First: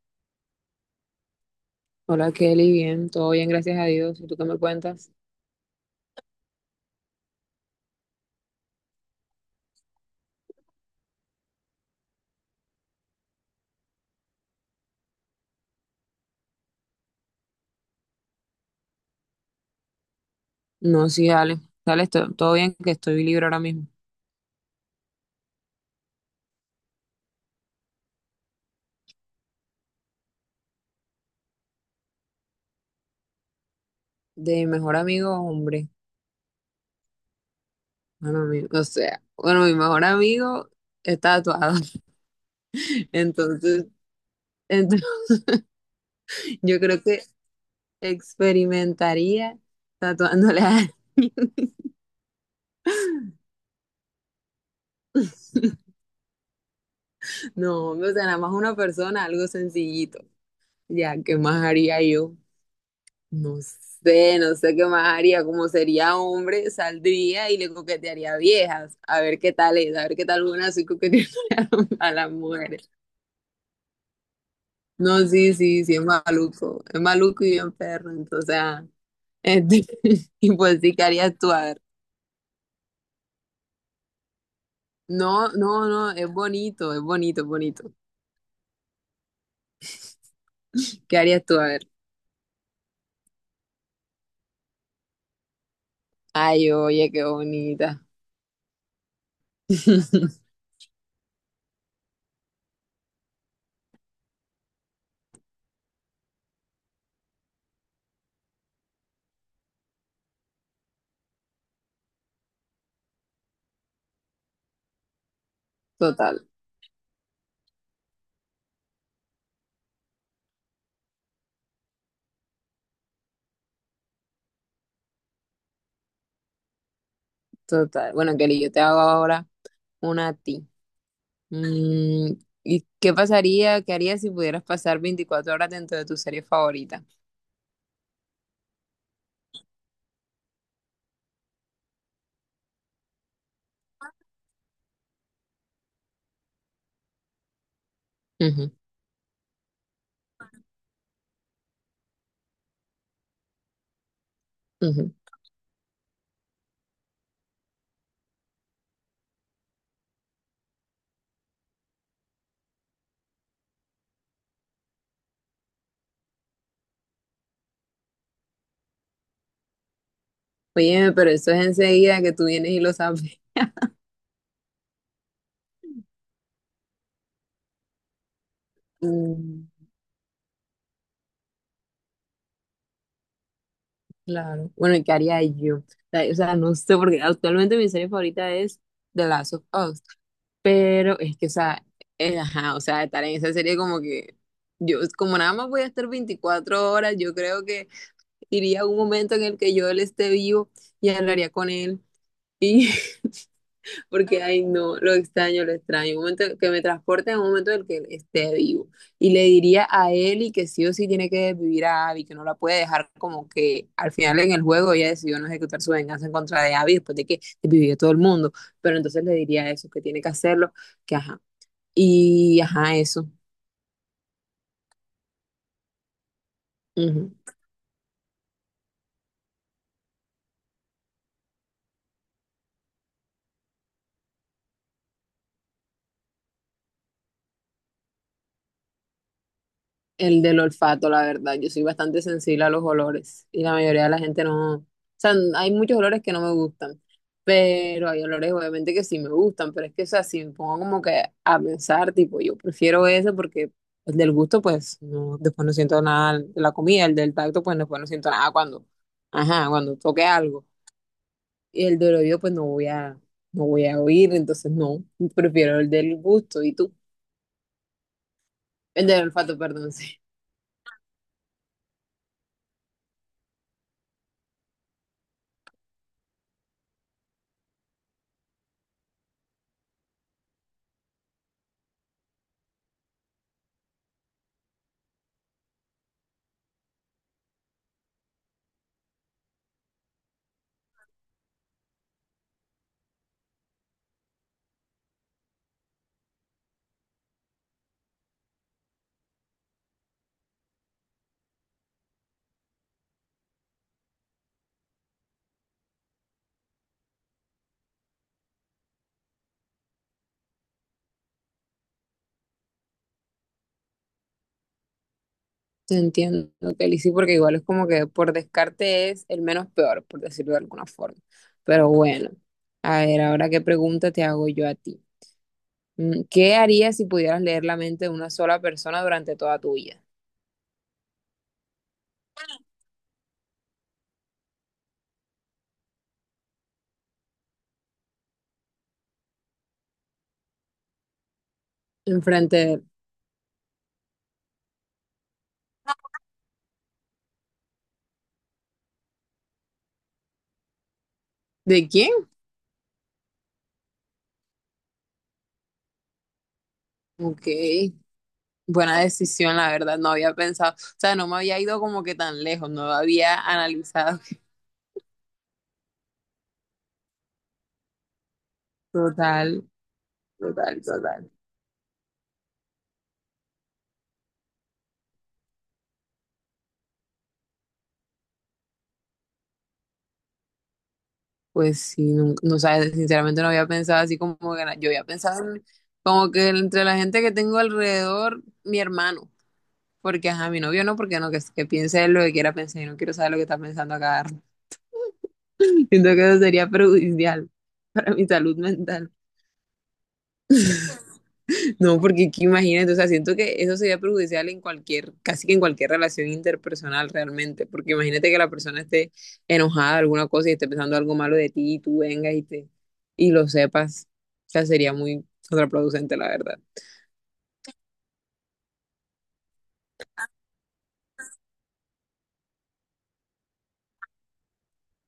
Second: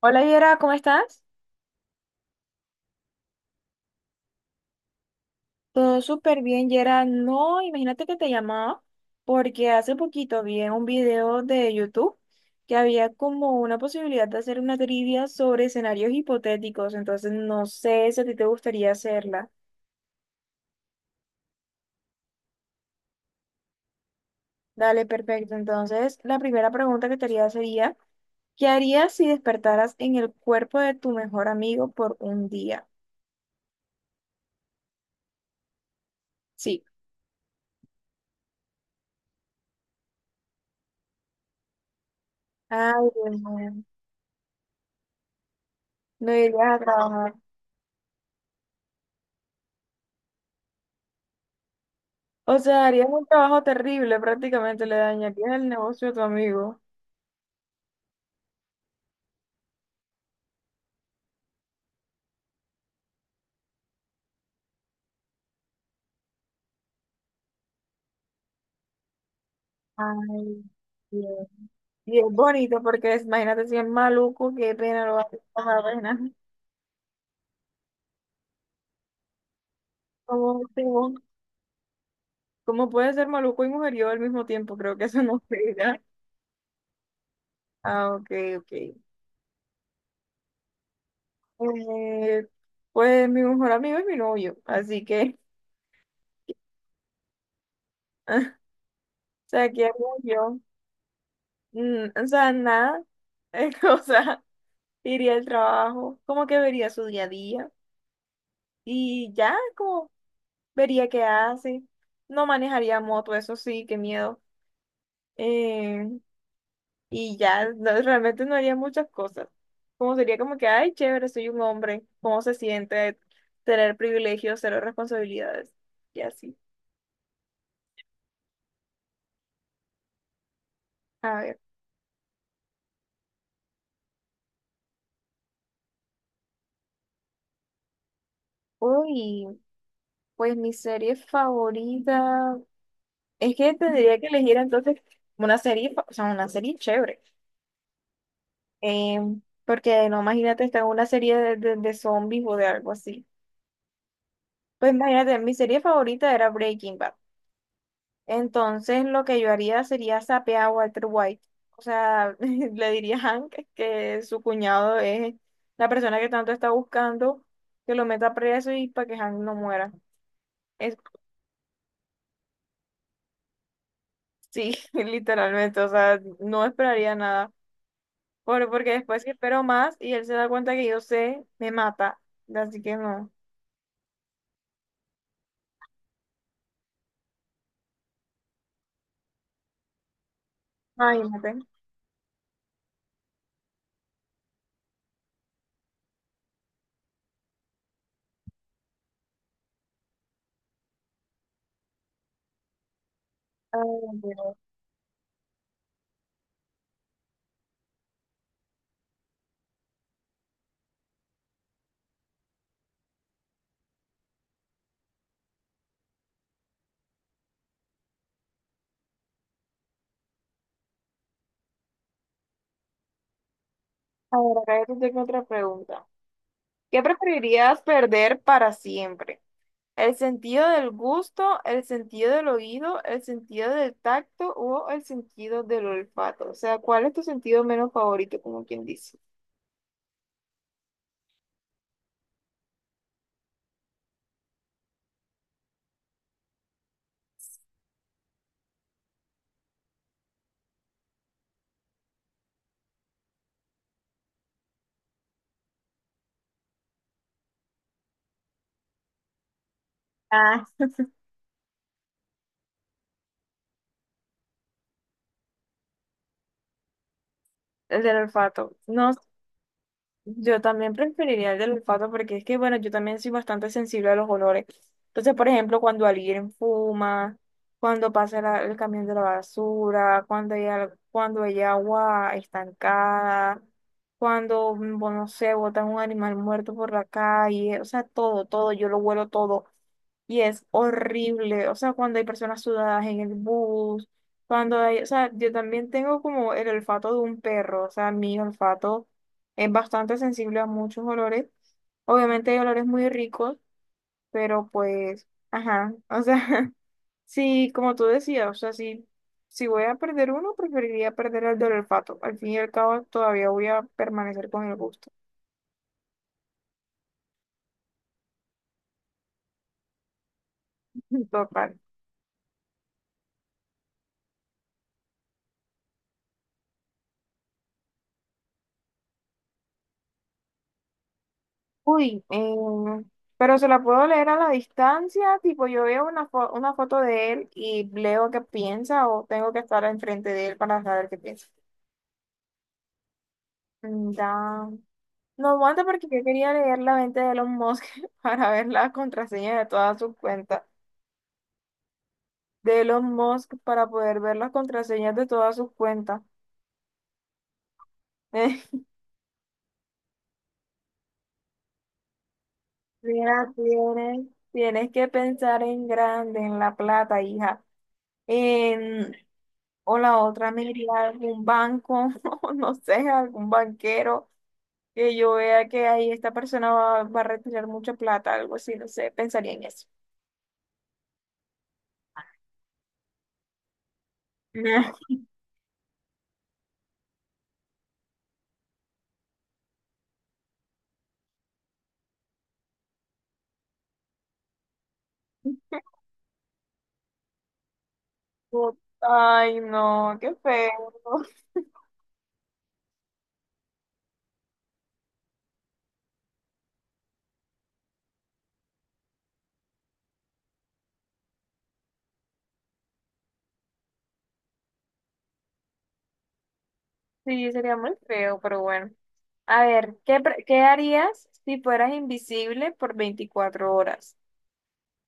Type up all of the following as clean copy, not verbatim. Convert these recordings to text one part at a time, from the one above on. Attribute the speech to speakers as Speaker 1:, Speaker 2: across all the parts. Speaker 1: Hola Yera, ¿cómo estás?
Speaker 2: Hola Kelly, bien, todo bien, gracias a Dios. ¿Y tú qué me cuentas?
Speaker 1: Todo súper bien, Yera. No, imagínate que te llamaba porque hace poquito vi en un video de YouTube que había como una posibilidad de hacer una trivia sobre escenarios hipotéticos, entonces no sé si a ti te gustaría hacerla.
Speaker 2: No, sí, dale, dale, todo bien, que estoy libre ahora mismo.
Speaker 1: Dale, perfecto. Entonces, la primera pregunta que te haría sería, ¿qué harías si despertaras en el cuerpo de tu mejor amigo por un día?
Speaker 2: De mi mejor amigo, hombre.
Speaker 1: Sí.
Speaker 2: Bueno, o sea, bueno, mi mejor amigo está tatuado.
Speaker 1: Ay, Dios mío.
Speaker 2: Entonces, entonces,
Speaker 1: No irías
Speaker 2: yo
Speaker 1: a
Speaker 2: creo que
Speaker 1: trabajar.
Speaker 2: experimentaría tatuándole a.
Speaker 1: O sea, harías un trabajo terrible, prácticamente le dañarías el negocio a tu amigo.
Speaker 2: No, hombre, o sea, nada más una persona, algo sencillito. Ya, ¿qué más haría yo? No sé, no sé qué más haría. Como sería hombre, saldría y le coquetearía a viejas. A ver qué tal es, a ver qué tal
Speaker 1: Ay,
Speaker 2: una así coqueteando
Speaker 1: Dios.
Speaker 2: a
Speaker 1: Y es
Speaker 2: las
Speaker 1: bonito
Speaker 2: mujeres.
Speaker 1: porque imagínate si es maluco, qué pena lo
Speaker 2: No,
Speaker 1: va a
Speaker 2: sí,
Speaker 1: pasar,
Speaker 2: sí, sí, es
Speaker 1: pena.
Speaker 2: maluco. Es maluco y bien perro. Entonces, este, y
Speaker 1: ¿Cómo,
Speaker 2: pues sí, ¿qué
Speaker 1: cómo,
Speaker 2: harías tú? A ver.
Speaker 1: cómo puede ser maluco y mujeriego al mismo tiempo? Creo que eso no
Speaker 2: No,
Speaker 1: se
Speaker 2: no,
Speaker 1: dirá.
Speaker 2: no, es bonito, es bonito, es bonito.
Speaker 1: Ah, ok, ok.
Speaker 2: ¿Qué harías tú? A ver.
Speaker 1: Eh, pues mi mejor amigo es mi novio, así que,
Speaker 2: Ay, oye, qué bonita.
Speaker 1: o sea, ¿qué haría yo? Mm, o sea, nada, o sea, iría al trabajo, como que vería su día a día y ya, como vería qué hace. No manejaría moto, eso sí, qué miedo. Eh,
Speaker 2: Total,
Speaker 1: y ya, realmente no haría muchas cosas. Como sería como que, ay, chévere, soy un hombre. ¿Cómo se siente tener privilegios, cero responsabilidades? Y así.
Speaker 2: total. Bueno, Kelly, yo te hago ahora una a ti.
Speaker 1: A ver.
Speaker 2: Mm, y qué harías si pudieras pasar 24 horas dentro de tu serie favorita?
Speaker 1: Uy, pues mi serie favorita. Es que tendría que elegir entonces una serie, o sea, una serie chévere.
Speaker 2: Ujú,
Speaker 1: Porque no, imagínate estar en una serie de de zombies o de algo así. Pues
Speaker 2: ujú.
Speaker 1: imagínate, mi serie favorita era Breaking Bad. Entonces, lo que yo haría sería sapear a Walter White. O sea, le diría a Hank que su cuñado es la persona que tanto está buscando, que lo meta preso y para que Hank no muera. Es,
Speaker 2: Oye, pero eso es enseguida que tú vienes y lo sabes.
Speaker 1: sí, literalmente. O sea, no esperaría nada. Por, porque después que espero
Speaker 2: Mm,
Speaker 1: más y él se da cuenta que yo sé, me mata. Así que no.
Speaker 2: claro. Bueno, ¿y qué haría yo? O sea, no sé, porque actualmente mi serie favorita es The Last of Us, pero es que, o
Speaker 1: Imagínate.
Speaker 2: sea, ajá, o sea, estar en esa serie como que yo, como nada más voy a estar 24 horas, yo creo que iría a un momento en el que yo él esté vivo y hablaría con él. y
Speaker 1: Ay,
Speaker 2: Porque,
Speaker 1: Dios.
Speaker 2: ay, no, lo extraño, lo extraño. Un momento que me transporte a un momento en el que él esté vivo. Y le diría a Eli que sí o sí tiene que vivir a Abby, que no la puede dejar como que al final en el juego ella decidió no ejecutar su venganza en contra de Abby después de que vivió todo el mundo. Pero entonces le diría eso, que tiene que hacerlo, que ajá. Y ajá, eso.
Speaker 1: A ver, acá yo te tengo otra pregunta. ¿Qué
Speaker 2: Ujú.
Speaker 1: preferirías perder para siempre? El sentido del gusto, el sentido del oído, el sentido del tacto o el sentido del olfato. O sea, ¿cuál es tu sentido menos favorito, como quien dice?
Speaker 2: El del olfato, la verdad. Yo soy bastante sensible a los olores y la mayoría de la gente no. O sea, hay muchos olores que no me gustan, pero hay olores obviamente que sí me gustan, pero es que, o sea, si me pongo como que a pensar, tipo, yo prefiero ese porque el del gusto, pues, no, después no siento nada de la comida, el del tacto, pues, después no siento nada cuando, ajá, cuando toque
Speaker 1: Ah,
Speaker 2: algo. Y el del oído, pues, no voy a oír, entonces no, prefiero el del gusto. ¿Y tú?
Speaker 1: el del olfato.
Speaker 2: El
Speaker 1: No.
Speaker 2: del olfato, perdón, sí.
Speaker 1: Yo también preferiría el del olfato porque es que, bueno, yo también soy bastante sensible a los olores. Entonces, por ejemplo, cuando alguien fuma, cuando pasa el camión de la basura, cuando hay, cuando hay agua estancada, cuando, bueno, no sé, botan un animal muerto por la calle, o sea, todo, todo, yo lo huelo todo. Y es horrible, o sea, cuando hay personas sudadas en el bus, cuando hay, o sea, yo también tengo como el olfato de un perro, o sea, mi olfato es bastante sensible a muchos olores. Obviamente hay olores muy ricos, pero pues, ajá, o sea, sí, como tú decías, o sea, sí, si voy a perder uno, preferiría perder el del olfato. Al fin y al cabo, todavía voy a permanecer con el gusto.
Speaker 2: Te entiendo, Kelly, sí, porque igual es como que por descarte es el menos peor, por decirlo de alguna forma.
Speaker 1: Total.
Speaker 2: Pero bueno, a ver, ahora qué pregunta te hago yo a ti. ¿Qué harías si pudieras leer la mente de una sola persona durante toda tu vida?
Speaker 1: Uy, pero se la puedo leer a la distancia, tipo yo veo una, una foto de él y leo qué piensa o tengo que estar enfrente de él para saber qué piensa.
Speaker 2: ¿Enfrente de,
Speaker 1: Mm, Da. No aguanta porque yo quería leer la mente de Elon Musk para ver las contraseñas de todas sus cuentas.
Speaker 2: de quién?
Speaker 1: De Elon Musk para poder ver las contraseñas de todas sus cuentas.
Speaker 2: Ok, buena decisión, la verdad, no había pensado, o sea, no me había ido como que tan lejos, no había
Speaker 1: Mira,
Speaker 2: analizado.
Speaker 1: tienes, tienes que pensar en grande, en la plata, hija. En
Speaker 2: Total,
Speaker 1: O la otra me
Speaker 2: total,
Speaker 1: iría a
Speaker 2: total.
Speaker 1: algún banco, o no sé, a algún banquero, que yo vea que ahí esta persona va, va a retirar mucha plata, algo así, no sé, pensaría en eso.
Speaker 2: Pues sí, no, no sabes, sinceramente no había pensado así como que yo había pensado como que entre la gente que tengo alrededor, mi hermano, porque ajá, mi novio no, porque no, que piense él lo que quiera pensar, yo no quiero saber lo que está pensando acá. Siento que eso sería perjudicial para mi salud mental.
Speaker 1: Ay, no, qué feo.
Speaker 2: No, porque que imagínate, o sea, siento que eso sería perjudicial en cualquier, casi que en cualquier relación interpersonal realmente, porque imagínate que la persona esté enojada de alguna cosa y esté pensando algo malo de ti y tú vengas y lo sepas. O sea, sería muy contraproducente, la verdad.
Speaker 1: Sí, sería muy feo, pero bueno. A ver, ¿qué, qué harías si fueras invisible por 24 horas?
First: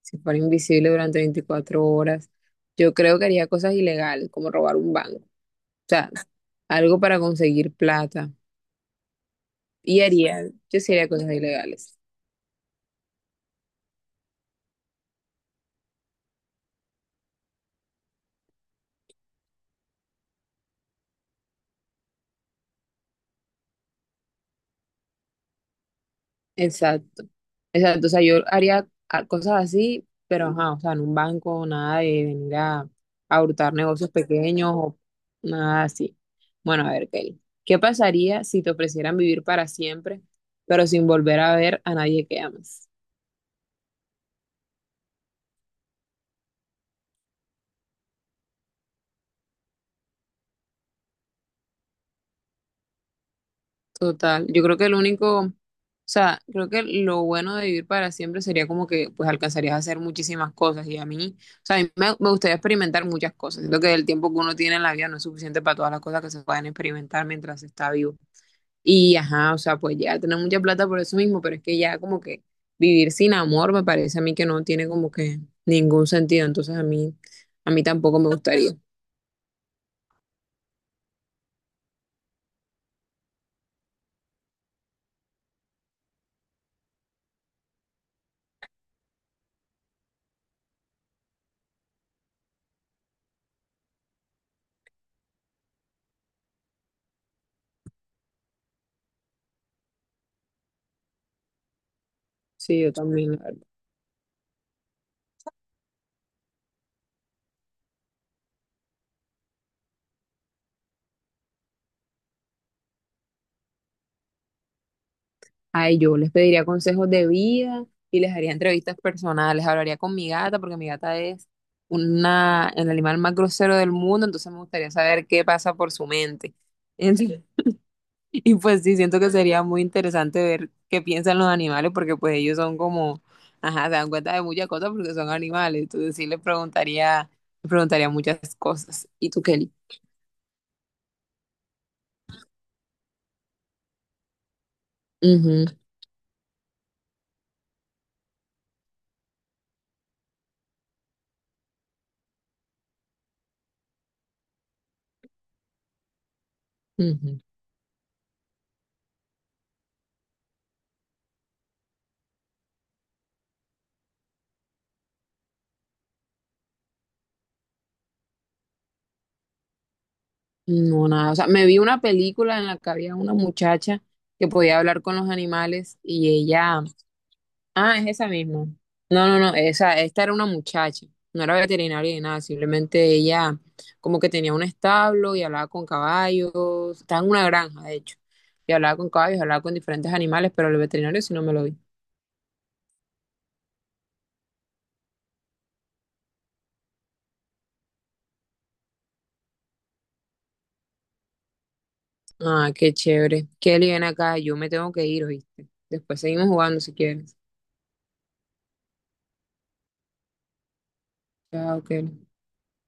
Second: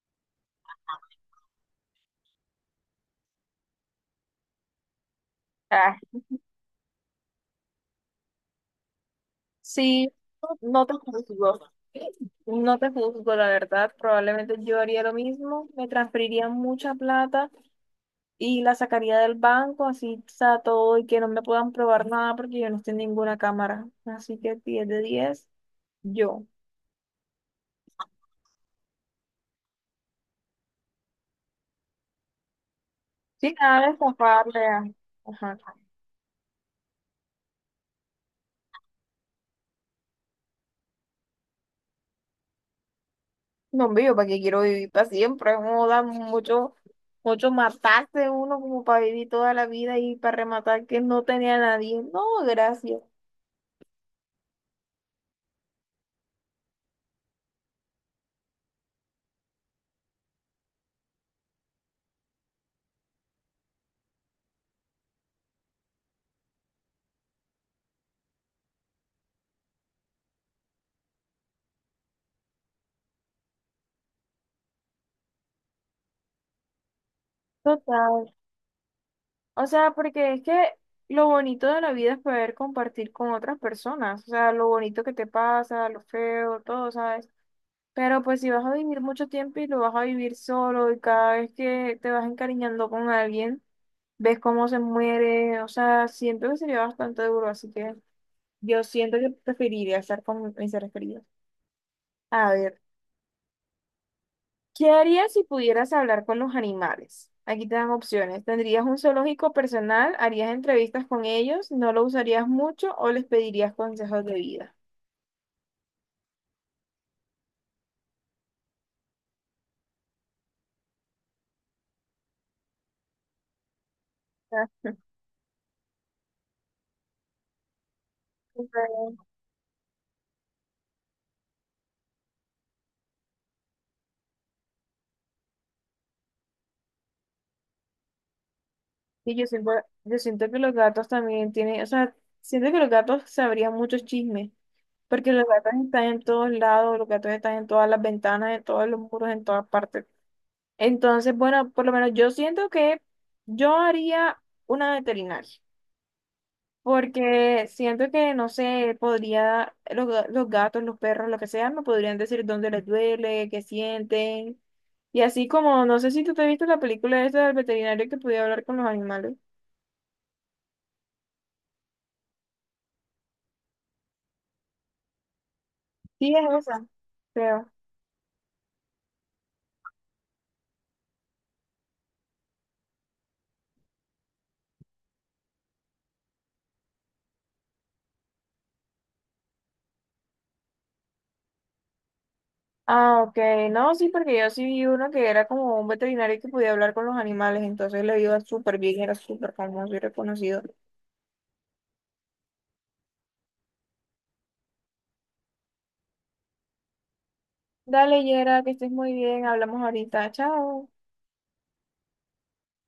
Speaker 2: Si fuera invisible durante 24 horas, yo creo que haría cosas ilegales, como robar un banco, o
Speaker 1: Ah,
Speaker 2: sea, algo para conseguir plata. Y
Speaker 1: sí,
Speaker 2: haría, yo
Speaker 1: no
Speaker 2: sí
Speaker 1: te
Speaker 2: haría cosas
Speaker 1: juzgo.
Speaker 2: ilegales.
Speaker 1: No te juzgo, la verdad. Probablemente yo haría lo mismo. Me transferiría mucha plata y la sacaría del banco, así está todo y que no me puedan probar nada porque yo no estoy en ninguna cámara. Así que 10 de 10 yo.
Speaker 2: Exacto, exacto. O sea, yo haría cosas así, pero ajá, o sea, en un banco, nada de venir a
Speaker 1: Sí,
Speaker 2: hurtar
Speaker 1: nada de
Speaker 2: negocios
Speaker 1: escaparle
Speaker 2: pequeños
Speaker 1: a-
Speaker 2: o
Speaker 1: Ajá.
Speaker 2: nada así. Bueno, a ver, Kelly, ¿qué pasaría si te ofrecieran vivir para siempre, pero sin volver a ver a nadie que amas?
Speaker 1: No, hombre, yo para qué quiero vivir para siempre. No da mucho, mucho matarse uno como para vivir toda la vida y para rematar que no tenía a nadie. No, gracias.
Speaker 2: Total, yo creo que el único, o sea, creo que lo bueno de vivir para siempre sería como que pues alcanzarías a hacer muchísimas cosas y a mí, o sea, a mí me gustaría experimentar muchas cosas, siento que el tiempo que uno tiene en la vida no es suficiente para todas las cosas que se pueden experimentar mientras se está vivo. Y ajá, o sea, pues ya tener mucha plata por eso mismo, pero es que ya como que vivir sin amor me parece a mí que no tiene como que ningún sentido, entonces a mí tampoco me
Speaker 1: Total.
Speaker 2: gustaría.
Speaker 1: O sea, porque es que lo bonito de la vida es poder compartir con otras personas. O sea, lo bonito que te pasa, lo feo, todo, ¿sabes? Pero pues si vas a vivir mucho tiempo y lo vas a vivir solo y cada vez que te vas encariñando con alguien, ves cómo se muere, o sea, siento que sería bastante duro, así que yo siento que preferiría estar con mis seres queridos. A ver,
Speaker 2: Sí, yo también.
Speaker 1: ¿qué harías si pudieras hablar con los animales? Aquí te dan opciones. ¿Tendrías un zoológico personal? ¿Harías entrevistas con ellos? ¿No lo usarías mucho o les pedirías consejos de vida?
Speaker 2: Ay, yo les pediría consejos de vida y les haría entrevistas personales. Hablaría con mi gata porque mi gata es el animal más grosero del mundo, entonces me gustaría saber qué pasa por su mente. Entonces- y pues sí, siento que sería muy interesante ver qué piensan los animales porque pues ellos son como, ajá, se dan cuenta de muchas cosas porque son animales. Entonces sí les preguntaría muchas cosas. ¿Y
Speaker 1: Y
Speaker 2: tú, Kelly?
Speaker 1: yo siento que los gatos también tienen, o sea, siento que los gatos sabrían muchos chismes, porque los
Speaker 2: Ujú,
Speaker 1: gatos están en todos lados, los gatos están en todas las ventanas, en todos los muros, en todas partes. Entonces, bueno, por lo menos yo siento que yo haría una veterinaria,
Speaker 2: ujú.
Speaker 1: porque siento que, no sé, podría, los, los gatos, los perros, lo que sea, me podrían decir dónde les duele, qué sienten. Y así como, no sé si tú te viste la película esta del veterinario que podía hablar con los animales.
Speaker 2: No, nada. O sea, me vi una película en la que había una muchacha que podía hablar con los animales y
Speaker 1: Sí, es
Speaker 2: ella.
Speaker 1: esa, creo.
Speaker 2: Ah, es esa misma. No, no, no. Esta era una muchacha. No era veterinaria ni nada. Simplemente ella como que tenía un establo y hablaba con caballos. Estaba en una granja, de hecho. Y hablaba con caballos, hablaba con diferentes animales, pero el veterinario sí no me lo vi.
Speaker 1: Ah, ok. No, sí, porque yo sí vi uno que era como un veterinario que podía hablar con los animales, entonces le iba súper bien, era súper famoso y reconocido.
Speaker 2: Ah, qué chévere. Kelly, ven acá. Yo me tengo que ir, ¿oíste? Después seguimos jugando si quieres.
Speaker 1: Dale, Yera, que estés muy bien, hablamos ahorita, chao.
Speaker 2: Chao, Kelly.